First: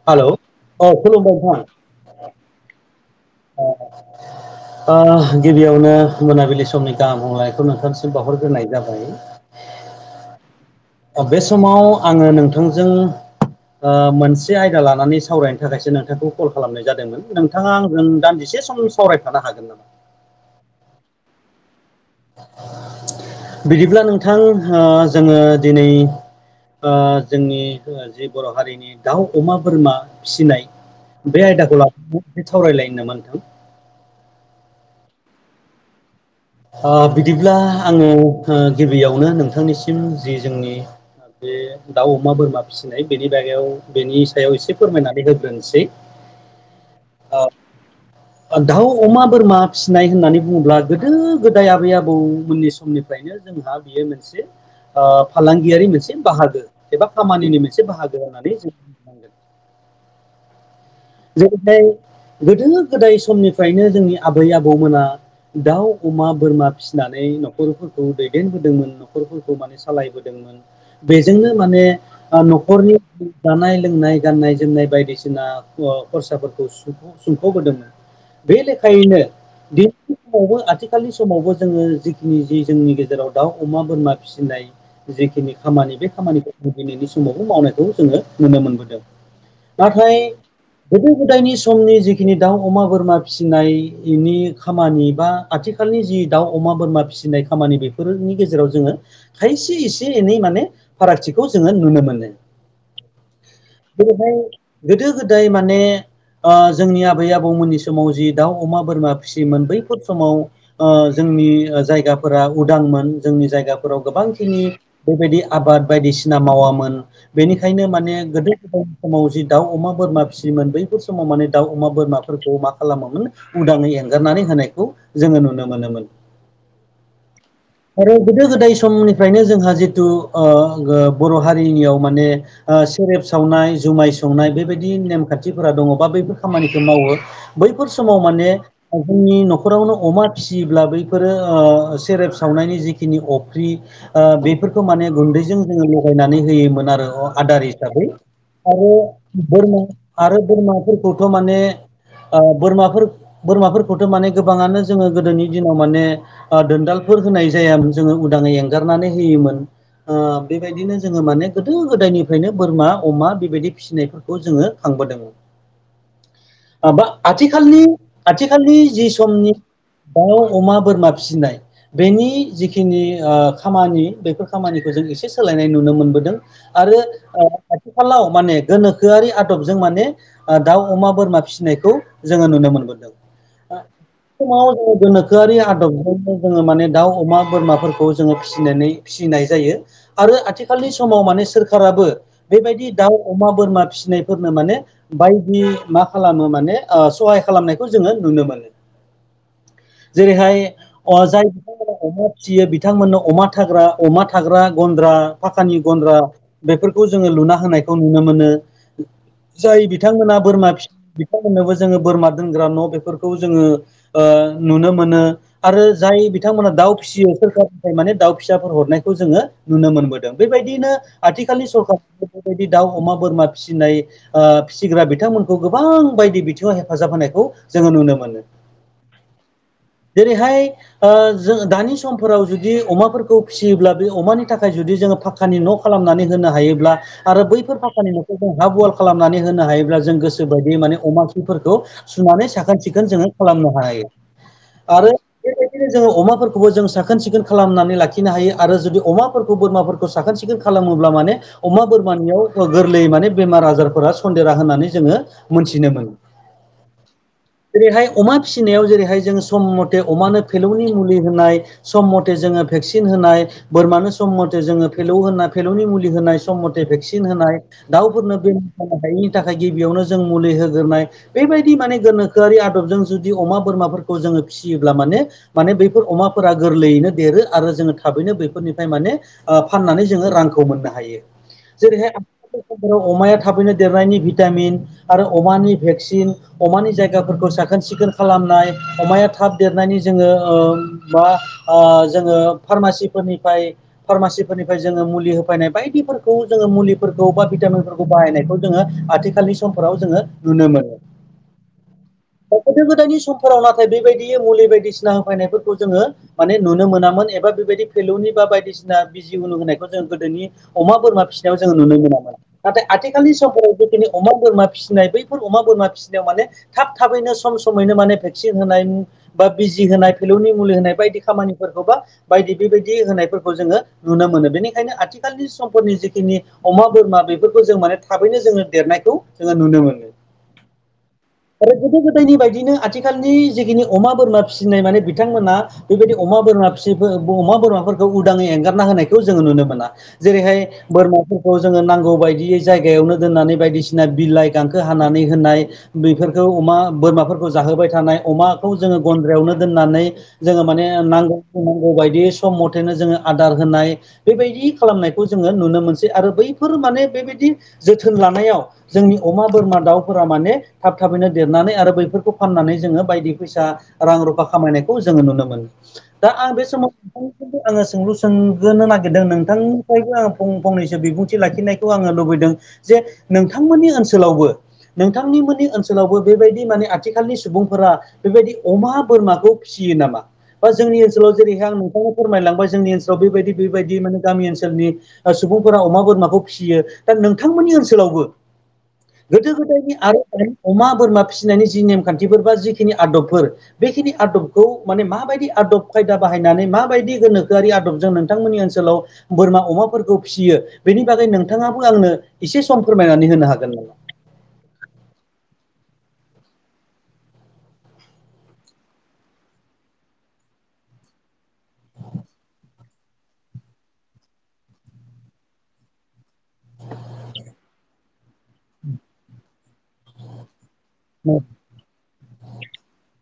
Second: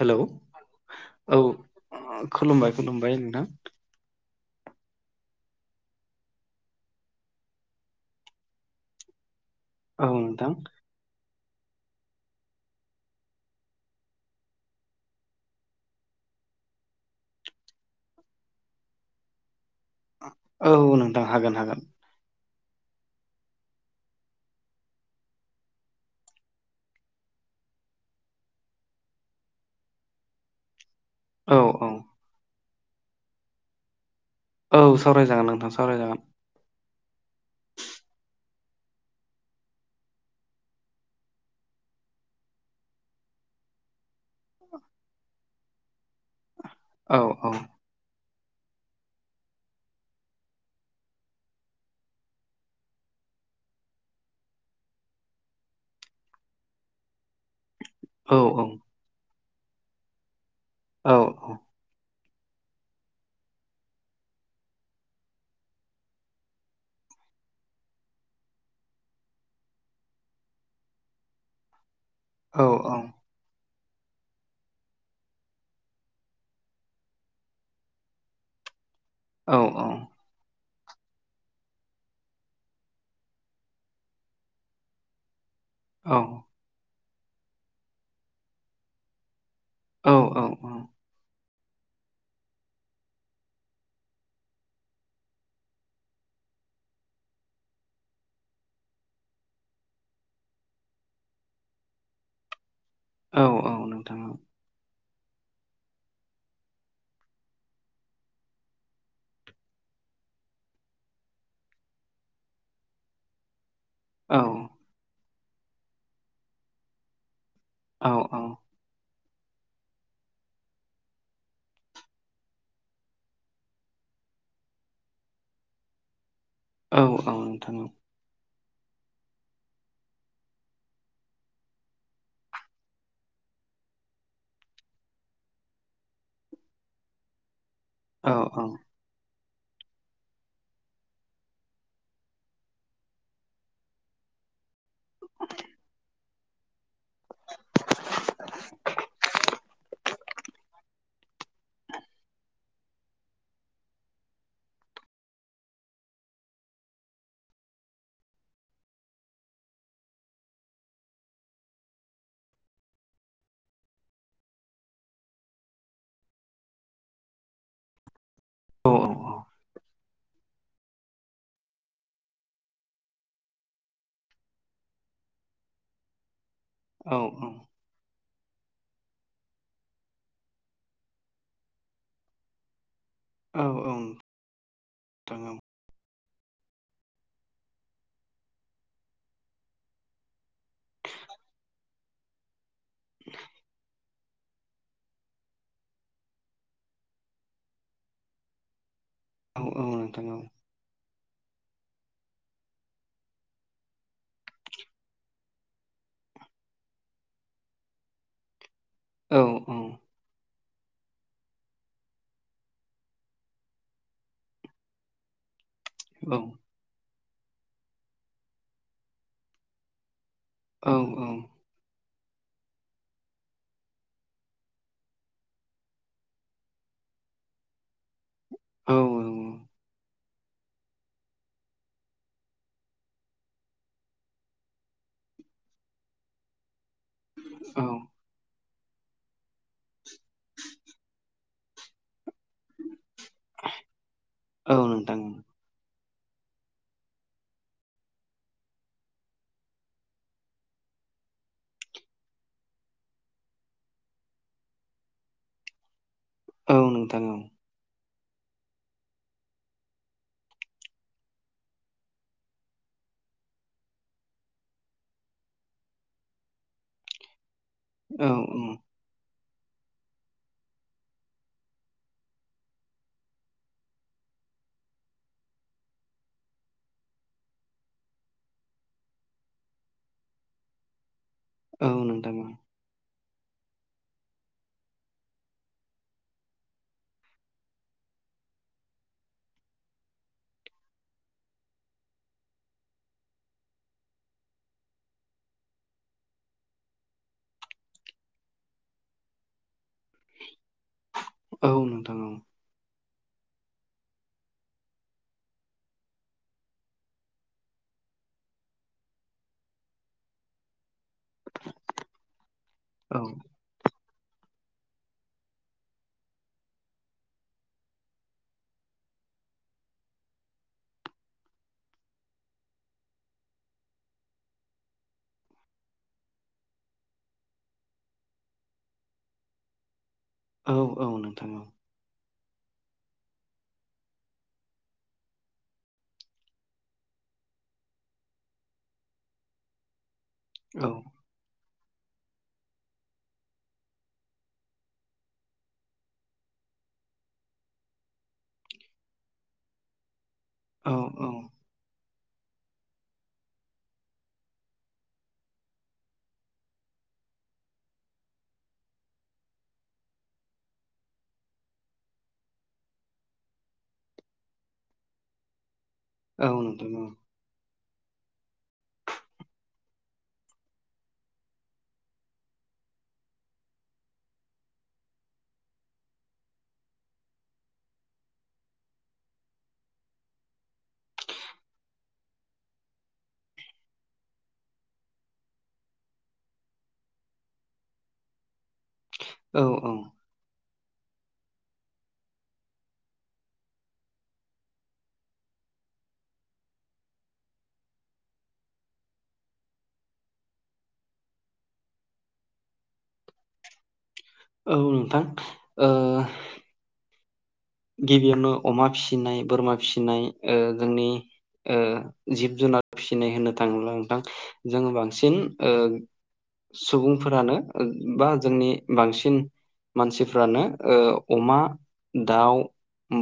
Hello औ औ खुलुमबाय खुलुमबाय खुलुमबाय नोंथां। औ गिबियावनो मोनाबिलि समनि गाहाम बुंलनायखौ नोंथांसिम बावहरग्रोनाय जाबाय। औ नोंथां बे समाव आंङो नोंथांजों ओ मोनसे आयदा लानानै सावरायनो थाखायसो नोंथांखौ कल खालामनाय जादोंमोन। नोंथांङा आंजों दान्दिसे सम सावरायफानो हागोन नामा? औ नोंथां हागोन हागोन बिदिब्ला नोंथां जोंङो दिनै जोंनि जि बर' हारिनि दाउ अमा बोरमा फिसिनाय बे औ आयदाखौ औ लानानै मोनसे सावरायलायो नामा नोंथां औ सावरायजागोन नोंथां सावरायजागोन। बिदिब्ला आंङो गिबियावनो नोंथांनिसिम जि जोंनि बे दाउ अमा बोरमा फिसिनाय बेनि बागायाव बेनि सायाव एसे फोरमायनानै होग्रोनोसै। औ औ। दाउ अमा बोरमा फिसिनाय होननानै बुङोब्ला गोदो गोदाय आबै आबौमोननि समनिफ्रायनो जोंहा बेयो मोनसे फालांगियारि मोनसे बाहागो एबा खामानिनि मोनसे बाहागो। औ होनानै जोंगोन औ जेरैहाय गोदो गोदाय समनिफ्रायनो जोंनि आबै आबौमोना। दाउ अमा बोरमा फिसिनानै न'खरफोरखौ दैदेनबोदोंमोन न'खरफोरखौ माने। सालायबोदोंमोन बेजोंनो माने औ न'खरनि जानाय लोंनाय गाननाय जोमनाय बायदिसिना खरसाफोरखौ सुंफ'ग्रदोंमोन बे लेखायैनोनै। औ समावबो आथिखालनि समावबो जोङो जिखिनि जि जोंनि गेजेराव दाउ अमा बोरमा फिसिनाय। जिखिनि खामानि बे खामानिखौ ज दिनैनि समावबो मावनायखौ जोङो नुनो मोनबोदों औ नाथाय। औ गोदो गोदायनि समनि जिखिनि दाउ अमा बोरमा फिसिनायनि खामानि बा आथिखालनि जि दाउ अमा बोरमा फिसिनाय खामानि बेफोरनि गेजेराव जोङो। खायसे इसे एनै माने फारागथिखौ जोङो नुनो मोनो। औ औ नोंथां बेहाय औ गोदो-गोदाय माने जोंनि आबै आबौमोननि समाव जि दाउ अमा बोरमा फिसियोमोन बैफोर समाव जोंनि जायगाफोरा उदांमोन जोंनि जायगा फोराव गोबां खिनि बेबायदि आबाद बायदिसिना मावामोन बेनिखायनो औ माने गोदो-गोदायनि समाव जि दाउ अमा बोरमा फिसियोमोन बैफोर समाव माने दाउ अमा बोरमाफोरखौ मा खालामोमोन उदांङै एंगारनानै होनायखौ जोंङो नुनो मोनोमोन औ औ नोंथां औ। आरो गोदो गोदाय समनिफ्रायनो जोंहा जिथु बर' हारिनियाव माने। सेरेब सावनाय जुमाय सावनाय बे बायदि दि नेम खान्थिफोरा दङ बा बैफोर खामानिखौ मावो बैफोर समाव औ माने। औ जोंनि न'खरावनो अमा फिसियोब्ला बैफोरो सेरेब सावनायनि जिखिनि अख्रि। बेफोरखौ माने गुन्दैजों जोङो लगायनानै होयोमोन आरो आदार हिसाबै। आरो बोरमा आरो बोरमाफोरखौथ' माने बोरमाफोर बोरमाफोरखौथ' माने गोबाङानो जोङो गोदोनि दिनाव माने दोनदालफोर होनाय जायामोन जोङो उदाङै एंगारनानै होयोमोन। बेबायदिनो जोङो माने गोदो गोदायनिफ्रायनो बोरमा अमा बेबायदि फिसिनाय। खौ जोङो खांबोदों बा आथिखालनि आथिखालनि औ जि समनि दाउ अमा बोरमा फिसिनाय। बेनि जिखिनि खामानि बेफोर खामानिखौ जों एसे सोलायनाय नुनो मोनबोदों। आरो औ खाथिखालाव माने गोनोखो गो गोआरि आदबजों माने दाउ अमा बोरमा फिसिनायखौ जोङो नुनो मोनबोदों। औ समाव जोङो नोंथां औ गोनोखोआरि आदब। जोङो माने दाउ अमा बोरमाफोरखौ जोङो फिसिनानै फिसिनाय जायो। आरो आथिखालनि समाव माने सोरखाराबो बेबायदि दाउ अमा बोरमा। फिसिनायफोरनो माने बायदि मा खालामो माने सहाय खालामनायखौ जोङो नुनो मोनो। औ औ नोंथां औ औ जेरैहाय जाय बिथां। अमा फिसियो बिथांमोननो अमा थाग्रा अमा थाग्रा गन्द्रा फाखानि गन्द्रा बेफोरखौ जोङो लुना होनायखौ नुनो मोनो औ जाय औ बिथांमोना बोरमा फि मनोबो जोङो बोरमा दोनग्रा न' बेफोरखौ जोङो नुनो मोनो। आरो जाय औ बिथांमोना दाउ फिसियो सोरखारनिफ्राय माने दाउ फिसाफोर हरनायखौ जोङो नुनो मोनबोदों। बेबायदिनो आथिखालनि सरखारार बेबायदि दाउ अमा बोरमा फिसिनाय‌ ओ फिसिग्रा बिथांमोनखौ गोबां बायदि बिथिङाव हेफाजाब होनायखौ जोङो नुनो मोनो। औ औ। जेरैहाय जों दानि समफोराव जुदि अमाफोरखौ फिसियोब्ला बे अमानि थाखाय जुदि जोङो फ फाखानि न' खालामनानै होनो हायोब्ला आरो बैफोर फाखानि न'। हा बल खालामनानै होनो हायोब्ला जों गोसोोबायदि माने अमा खिफोरखौ सुनानै साखोन सिखोन जोङो। खालामनो हायो नोंथां औ आरो बेबायदिनो जोङो अमाफोरखौबो जों साखोन सिखोन खालामनानै लाखिनो हायो आरो जुदि अमाफोरखौ बोरमाफोरखौ। सोन सिखोन खालामोब्ला अमा बोरमानियाव गोरलै माने बेमार आजारफोरा सन्देरा होननानै जोङो मोन्थिनो मोनो। औ नोंथां औ। जेरैहाय अमा फिसिनायाव जेरैहाय जों सम मथे अमानो फेलौनि मुलि होनाय सम मथे जोङो भेक्सिन होनाय बोरमानो सम मथे जोङो फेलौ होनाय फेलौनि मुलि होनाय सम मथे भेक्सिन होनाय औ दाउफोरनो बेमार औ खालामनो हायिनि थाखाय गिबियावनो जों मुलि होग्रोनाय बेबायदि माने गोनोखोआरि आदबजों जुदि अमा बोरमाफोरखौ जोङो फिसियोब्ला माने माने बैफोर अमाफोरा गोरलैयैनो देरो आरो जोङो थाबैनो बेैफोरनिफ्राय माने फाननानै जोङो रांखौ मोननो हायो औ जेरैहाय नोंथां औ आथिखालाव अमाया थाबैनो देरनायनि भिटामिन आरो अमानि भेक्सिन अमानि जायगाफोरखौ साखोन सिखोन खालामनाय अमाया थाब देरनायनि जोङो। ओ जोङो फार्मासिफोरनिफ्राय फार्मासिफोरनिफ्राय जोङो मुलि होफैनाय बायदिफोरखौ जोङो मुलि फोरखौ बा भिटामिनफोरखौ बाहायनायखौ जोङो आथिखालनि समफोराव जोङो नुनो मोनो। औ नोंथां औ। दा गोदो गोदायनि समफोराव नाथाय बेबायदियै मुलि बायदिसिना होफैनायफोरखौ जोङो। माने नुनो मोनामोन एबा बेबायदि फेलौनि बा बायदिसिना बिजि उनु होनायखौ जों गोदोनि अमा बोरमा फिसिनायाव जोङो नुनो मोनामोन नाथाय आथिखालनि समफोराव ज दिनै अमा बोरमा फिसिनाय बैफोर अमा बोरमा फिसिनायाव माने थाब थाबैनो सम समैनो माने भेक्सिन होनाय बा बिजि होनाय फिलौनि मुलि होनाय बायदि खामानिफोरखौबा बायदि बेबायदि होनायफोरखौ जोङो नुनो मोनो बेनिखायनो आथिखालनि समफोरनि जिखिनि अमा बोरमा बेफोरखौ जों माने थाबैनो जोङो देरनायखौ जोङो नुनो मोनो। औ औ नोंथाङ औ। आरो गोदो गोदायनि बायदिनो आथिखालनि जिखिनि अमा बोरमा फिसिनाय माने बिथांमोनहा बेबायदि अमा बोरमा फि अमा बोरमाफोरखौ उदाङै एंगारना होनायखौ जोङो नुनो मोना। जेरैहाय बोरमा खौ जोङो नांगौ बायदियै जायगायावनो दोननानै बायदिसिना बिलाइ गांखो हानानै होनाय बेफोरखौ अमा बोरमाफोरखौ जाहोबाय थानाय अमाखौ जोङो गन्द्रायावनो दोननानै जोङो माने औ नांगौ औ नांगौ बायदि सम मथेनो जोङो आदार होनाय बेबायदि खालामनायखौ जोङो नुनो मोनसै आरो बैफोर माने बेबायदि जोथोन लानायाव जोंनि अमा बोरमा दाउफोरा माने थाब थाबैनो देरनानै आरो बैफोरखौ फाननानै जोङो बायदि फैसा रां रुफा खामायनायखौ जोङो नुनो मोनो। दा आं औ बे समाव नोंथां औ नोंथांखौबो आङो सोंलु सोंगोनो नागिरदों नोंथांनिफ्रायबो आङो फंनैसो बिबुंथि लाखिनायखौ आङो लुबैदों जे नोंथांमोननि ओनसोलावबो नोंथांनिमोननि ओनसोलावबो बेबायदि माने आथिखालनि सुबुंफोरा बेबायदि अमा बोरमाखौ फिसियो नामा? बा जोंनि ओनसोलाव जेरैहाय आं नोंथाङा फोरमायलांबाय जोंनि ओनसोलाव बेबायदि बेबायदि माने गामि ओनसोलनि सुबुंफोरा अमा बोरमाखौ फिसियो दा नोंथांमोननि ओनसोलावबो गोदो औ गोदायनि आरो अमा बोरमा फिसिनायनि जि नेमखान्थिफोर बा जिखिनि आदबफोर बेखिनि आदबखौ माने माबायदि आदब खायदा बाहायनानै माबायदि गोनोखोआि आदबजों नोंथांमोननि ओनसोलाव बोरमा अमाफोरखौ फिसियो बेनि बागै नोंथाङाबो आंनो एसे सम फोरमायनानै होनो हागोन नामा? औ नोंथां गिबियावनो अमा फिसिनाय बोरमा फिसिनाय ओ जोंनि ओ जिब जुनार फिसिनाय होननो थाङोब्ला नोंथां जोङो बांसिन सुबुंफोरानो बा जोंनि बांसिन मानसिफ्रानो ओ अमा दाउ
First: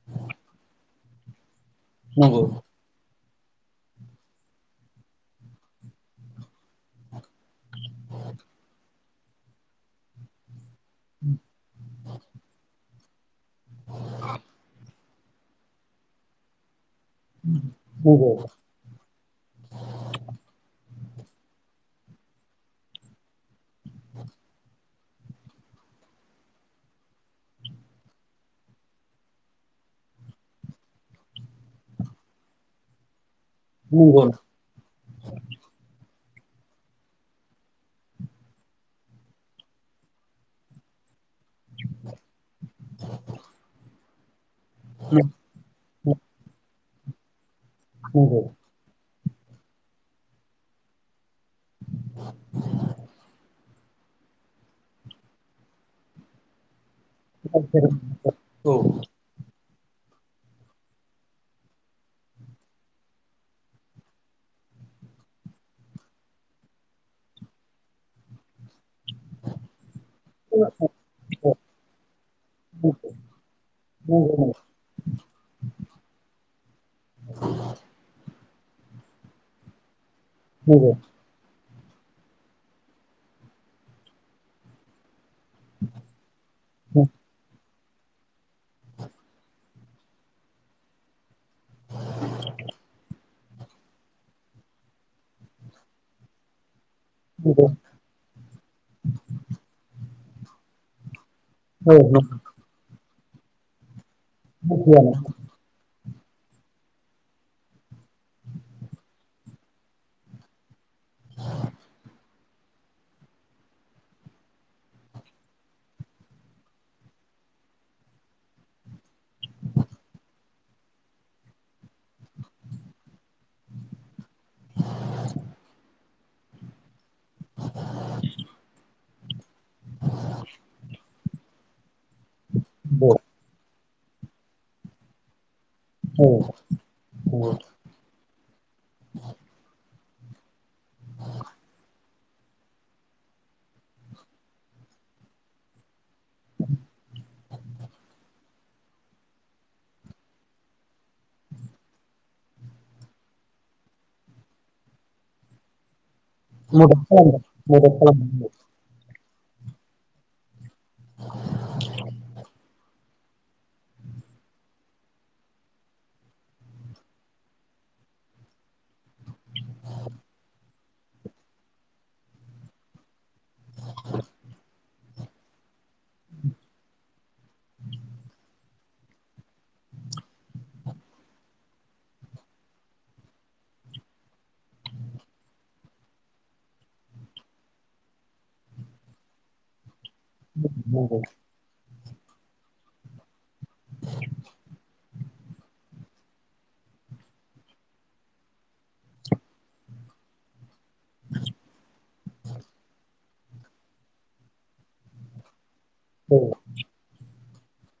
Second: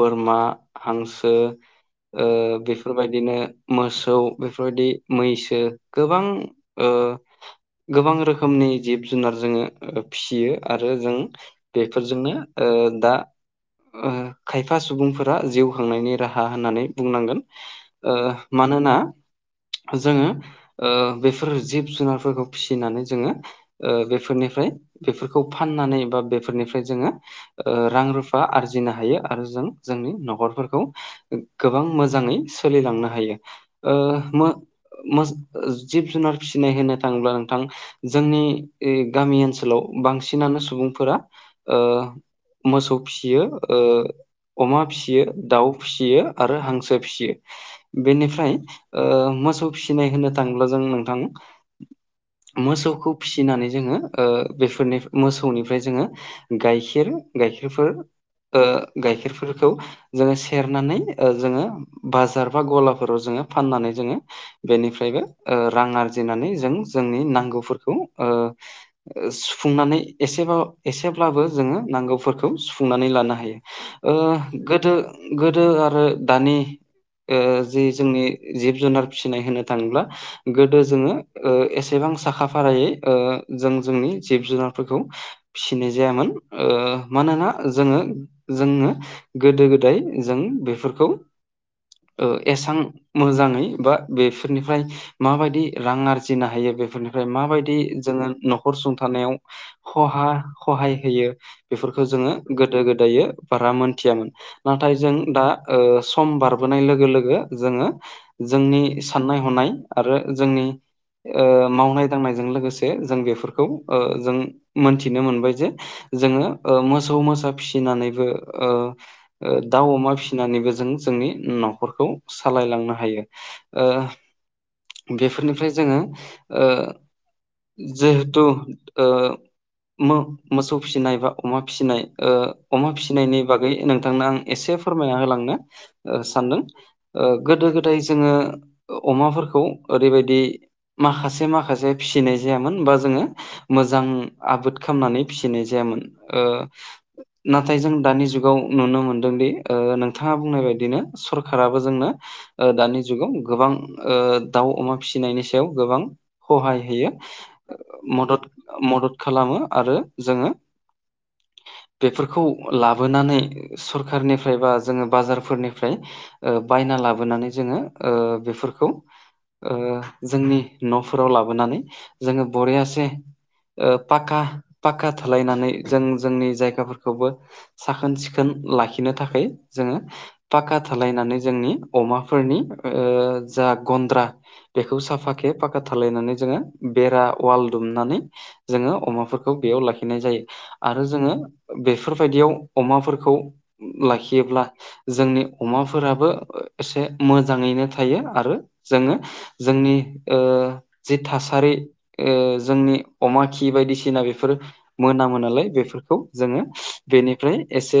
बोरमा हांसो आ नंगौ बि बेफोरबायदिनो मोसौ बेफोरबायदि मैसो गोबां ओ गोबां रोखोमनि जिब जुनार जोङो फिसियो आरो जों बे फोरजोंनो ओ दा ओ खायफा सुबुंफोरा जिउ खांनायनि राहा होननानै बुंनांगोन ओ नंगौ मानोना जोङो ओ बेफोर जिब जुनारफोरखौ फिसिनानै जोङो ओ बेफोरनिफ्राय बेफोरखौ फाननानै बा बेफोरनिफ्राय जोङो ओ रां रुफा आरजिनो हायो। आरो जों जोंनि न'खरफोरखौ गोबां मोजाङै सोलिलांनो हायो। नंगौ नंगौ जिब जुनार फिसिनाय होनो थाङोब्ला नोंथां जोंनि ओ गामि ओनसोलाव बांसिनानो सुबुंफोरा मोसौ फियो अमा फियो दाउ फिसियो आरो हांसो फियो बेनिफ्राय मोसौ फिसिनाय होनो थाङोब्ला जों नोंथां मोसौखौ फिसिनानै ओ जोङो बेफोरनि मोसौनिफ्राय जोङो गाइखेर गाइखेरफोर औ गाइखेरफोरखौ जोङो सेरनानै जोङो बाजार बा गलाफोराव जोङो फाननानै जोङो बेनिफ्रायबो ओ रां आरजिनानै जों जोंनि नांगौफोरखौ ओ ओ सुफुंनानै एसेबा एसेब्लाबो जोङो नांगौफोरखौ सुफुंनानै लानो हायो ओ गोदो गोदो आरो दानि ओ जि जोंनि जिब जुनार फिसिनाय होनो थाङोब्ला गोदो जोङो ओ एसेबां साखा फारायै ओ जों जोंनि जिब जुनारफोरखौ ओ फिसिनाय जायामोन मानोना जोङो जोङो गोदो गोदाय जों बेफोरखौ ओ एसां मोजाङै बा बेफोरनिफ्राय माबायदि रां आरजिनो हायो बेफोरनिफ्राय माबायदि जोङो न'खर सुंथानायावहा हहाय होयो बेफोरखौ नंगौ जोङो गोदो गोदाय बारा मोनथियामोन नाथाय जों दा ओ सम बारबोनाय लोगो लोगो जोङो जोंनि साननाय हनाय आरो जोंनि मावनाय दांनायजों लोगोसे जों बेफोरखौ जों मोनथिनो मोनबाय जे जोङो ओ मोसौ मोसा फिसिनानैबो ओ दाउ अमा फिसिनानैबो जों जोंनि न'खरखौ सालायलांनो हायो। ओ बेफोरनिफ्राय ओ जोङो जिहेथु ओ मो मोसौ फिसिनाय बा अमा फिनाय ओ अमा फिसिनाय नोंथांनो आं एसे फोरमायना होलांनो औ सानदों ओ नंगौ औ गोदो गोदाय नाथाय जोङो अमाफोरखौ ओरैबायदि माखासे माखासे फिसिनाय जायामोन बा जोङो मोजां आबाद खालामनानै फिसिनाय जायामोन। नाथाय जों दानि जुगाव नुनो मोनदोंदि नोंथाङा बुंनाय बायदिनो सरखाराबो जोंनो। दानि जुगाव गोबां दाउ अमा फिसिनायनि सायाव गोबां। सहाय मदद होयो खालामदों मदद। खालामदों मदद खालामो आरो जोङो बे लाबोनानै सरखारनिफ्राय बा जोङो बाजारफोरनिफ्राय बायना लाबोनानै जोङो बेफोरखौ जोंनि न'फोराव लाबोनानै जोङो बरियासे पा पाक्का थालायनानै जों जोंनि जायगा खौबो साखोन सिखोन लाखिनो थाखाय जोङो। पाक्का थालायनानै जोंनि अमाफोरनि जा गन्द्रा बेखौ साफााखे फाक्का थालायनानै जोङो बेरा वाल दुमनानै जोङो अमाफोरखौ बेयाव लाखिनाय जायो आरो नंगौ जोङो बेफोरबायदियाव अमाफोरखौ लाखियोब्ला जोंनि अमाफोराबो एसे मोजाङैनो थायो आरो। जोङो जोंनि जि थासारि जोंनि। अमा खि बायदिसिना बेफोर मोनामो नालाय बेफोरखौ औ जोङो। बेनिफ्राय एसे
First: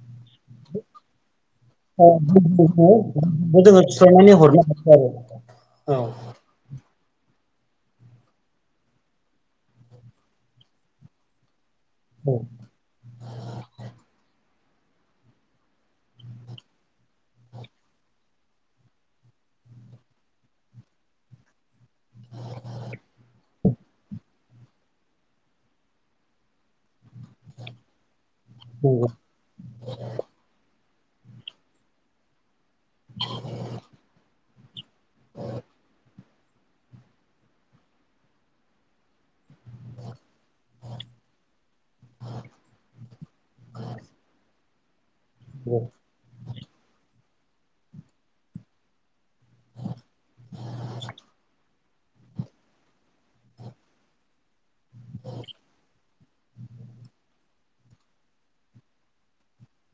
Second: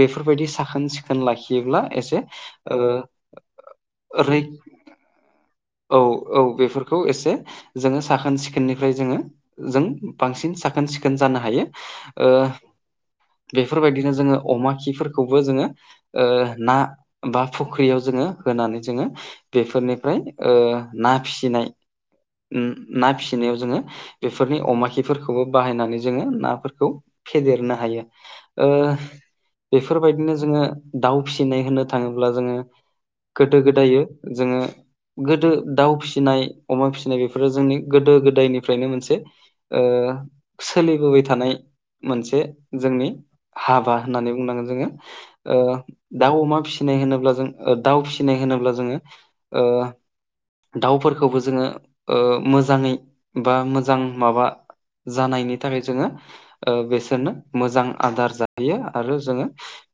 बेफोरबायदि साखोन सिखोन लाखियोब्ला ओ एसे जोङो जा औ औ बेफोरखौ एसे जोङो साखोन सिखोननिफ्राय जोङो। जों बांसिन साखोन सिखोन जानो हायो। बेफोरबायदिनो जोङो अमा खिफोरखौबो जोङो ना बा फुख्रियाव जोङो होनानै जोङो बेफोरनिफ्राय ना फिसिनाय ना फिसिनायाव जोङो बेफोरनि अमा खिफोरखौबो बाहायनानै जोङो नाफोरखौ फेदेरनो हायो। बेफोरबायदिनो जोङो दाउ फिसिनाय होनो थाङोब्ला जोङो। गोदो गोदायो जोङो गोदो दाउ फिसिनाय अमा फिसिनाय बेफोरो जोंनि गोदो गोदायनिफ्रायनो मोनसे ओ सोलिबोबाय थानाय मोनसे जोंनि हाबा होननानै बुंनांगोन जोङो। ओ दाउ अमा फिसिनाय होनोब्ला जों दाउ फिसिनाय होनोब्ला जोङो। दाउफोरखौबो जोङो ओ मोजाङै बा मोजां माबा जानायनि थाखाय जोङो ओ बेसोरनो मोजां आदार जाहैयो आरो जोङो।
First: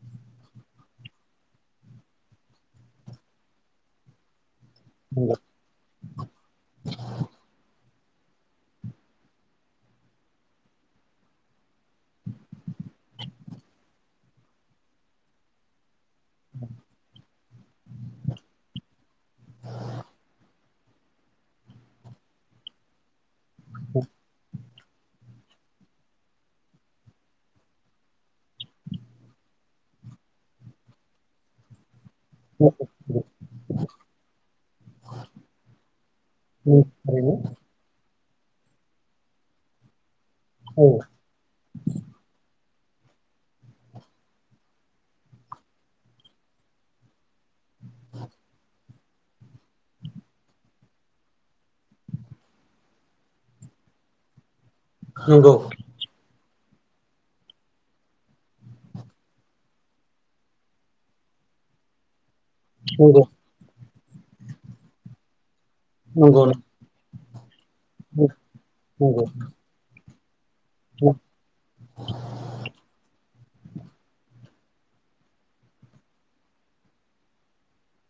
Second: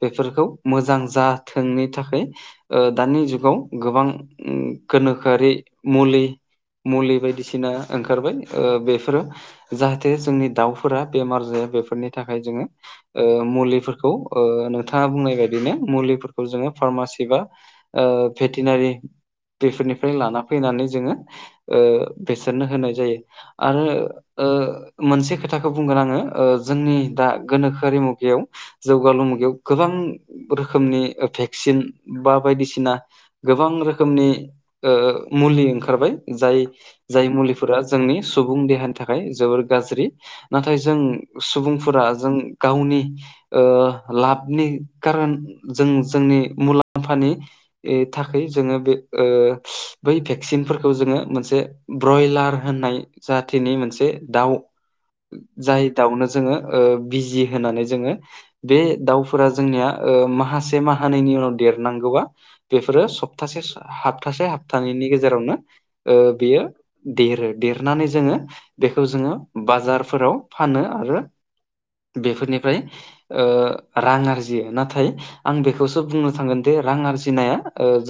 बेफोरखौ मोजां जाथोंनि थाखाय ओ दानि जुगाव गोबां गोनोखोआरि मुलि मुलि बायदिसिना ओंखारबाय बेफोरो जाहाथे जोंनि दाउफोरा बेमार जाया बेफोरनि थाखाय जोङो। ओ मुलिफोरखौ ओ नोंथाङा बुंनाय बायदिनो मुलि जोङो फार्मासि बा ओ भेटेनारि बेफोरनिफ्राय लाना फैनानै जोङो ओ बेसोरनो होनाय जायो। आरो मोनसे खोथाखौ बुंगोन आङो ओ जोंनि दा गोनोखोआरि मुगायाव जौगालु मुगायाव गोबां रोखोमनि भेक्सिन बा बायदिसिना गोबां रोखोमनि मुलि ओंखारबाय औ नंगौ जाय जाय मुलिफोरा जोंनि सुबुं देहानि थाखाय जोबोर गाज्रि नाथाय जों सुबुंफोरा जों गावनि ओ लाबनि कारन जों जोंनि मुलाम्फानि थाखै जोङो बे ओ बै भेक्सिनफोरखौ जोङो मोनसे ब्रयलार होननाय जाथिनि मोनसे दावउ थारैनो जाय दाउनो जोङो ओ बिजि होनानै जोङो बे दाउफोरा जोंनिया माहासे माहानैैनि उनाव देरनांगौ। औ बेफोरो नंगौ सप्तासे हाबतासे हाबथानैनि गेजेरावनो नंगौ नंगौ बेयो देरो। देरनानै जोङो बेखौ नंगौ जोङो बाजारफोराव फानो आरो बेफोरनिफ्राय रां आरजियो नाथाय आं बेखौसो बुंनो थांगोन दिे रां आरजिनाया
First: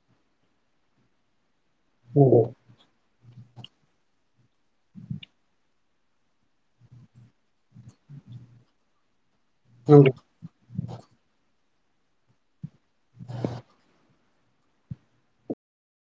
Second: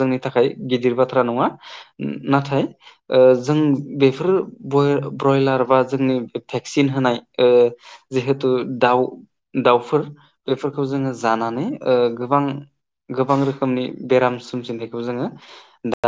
जोंनि थाखाय गिदिर बाथ्रा नङा नंगौ नाथाय। ओ जों बेफोर ब्रयलार बा जोंनि भेक्सिन होनाय ओ जिहेतु दाउ दाउफोर नंगौ बेफोरखौ जोङो जानानै गोबां गोबां रोखोमनि बेराम सोमजिनायखौ जोङो दा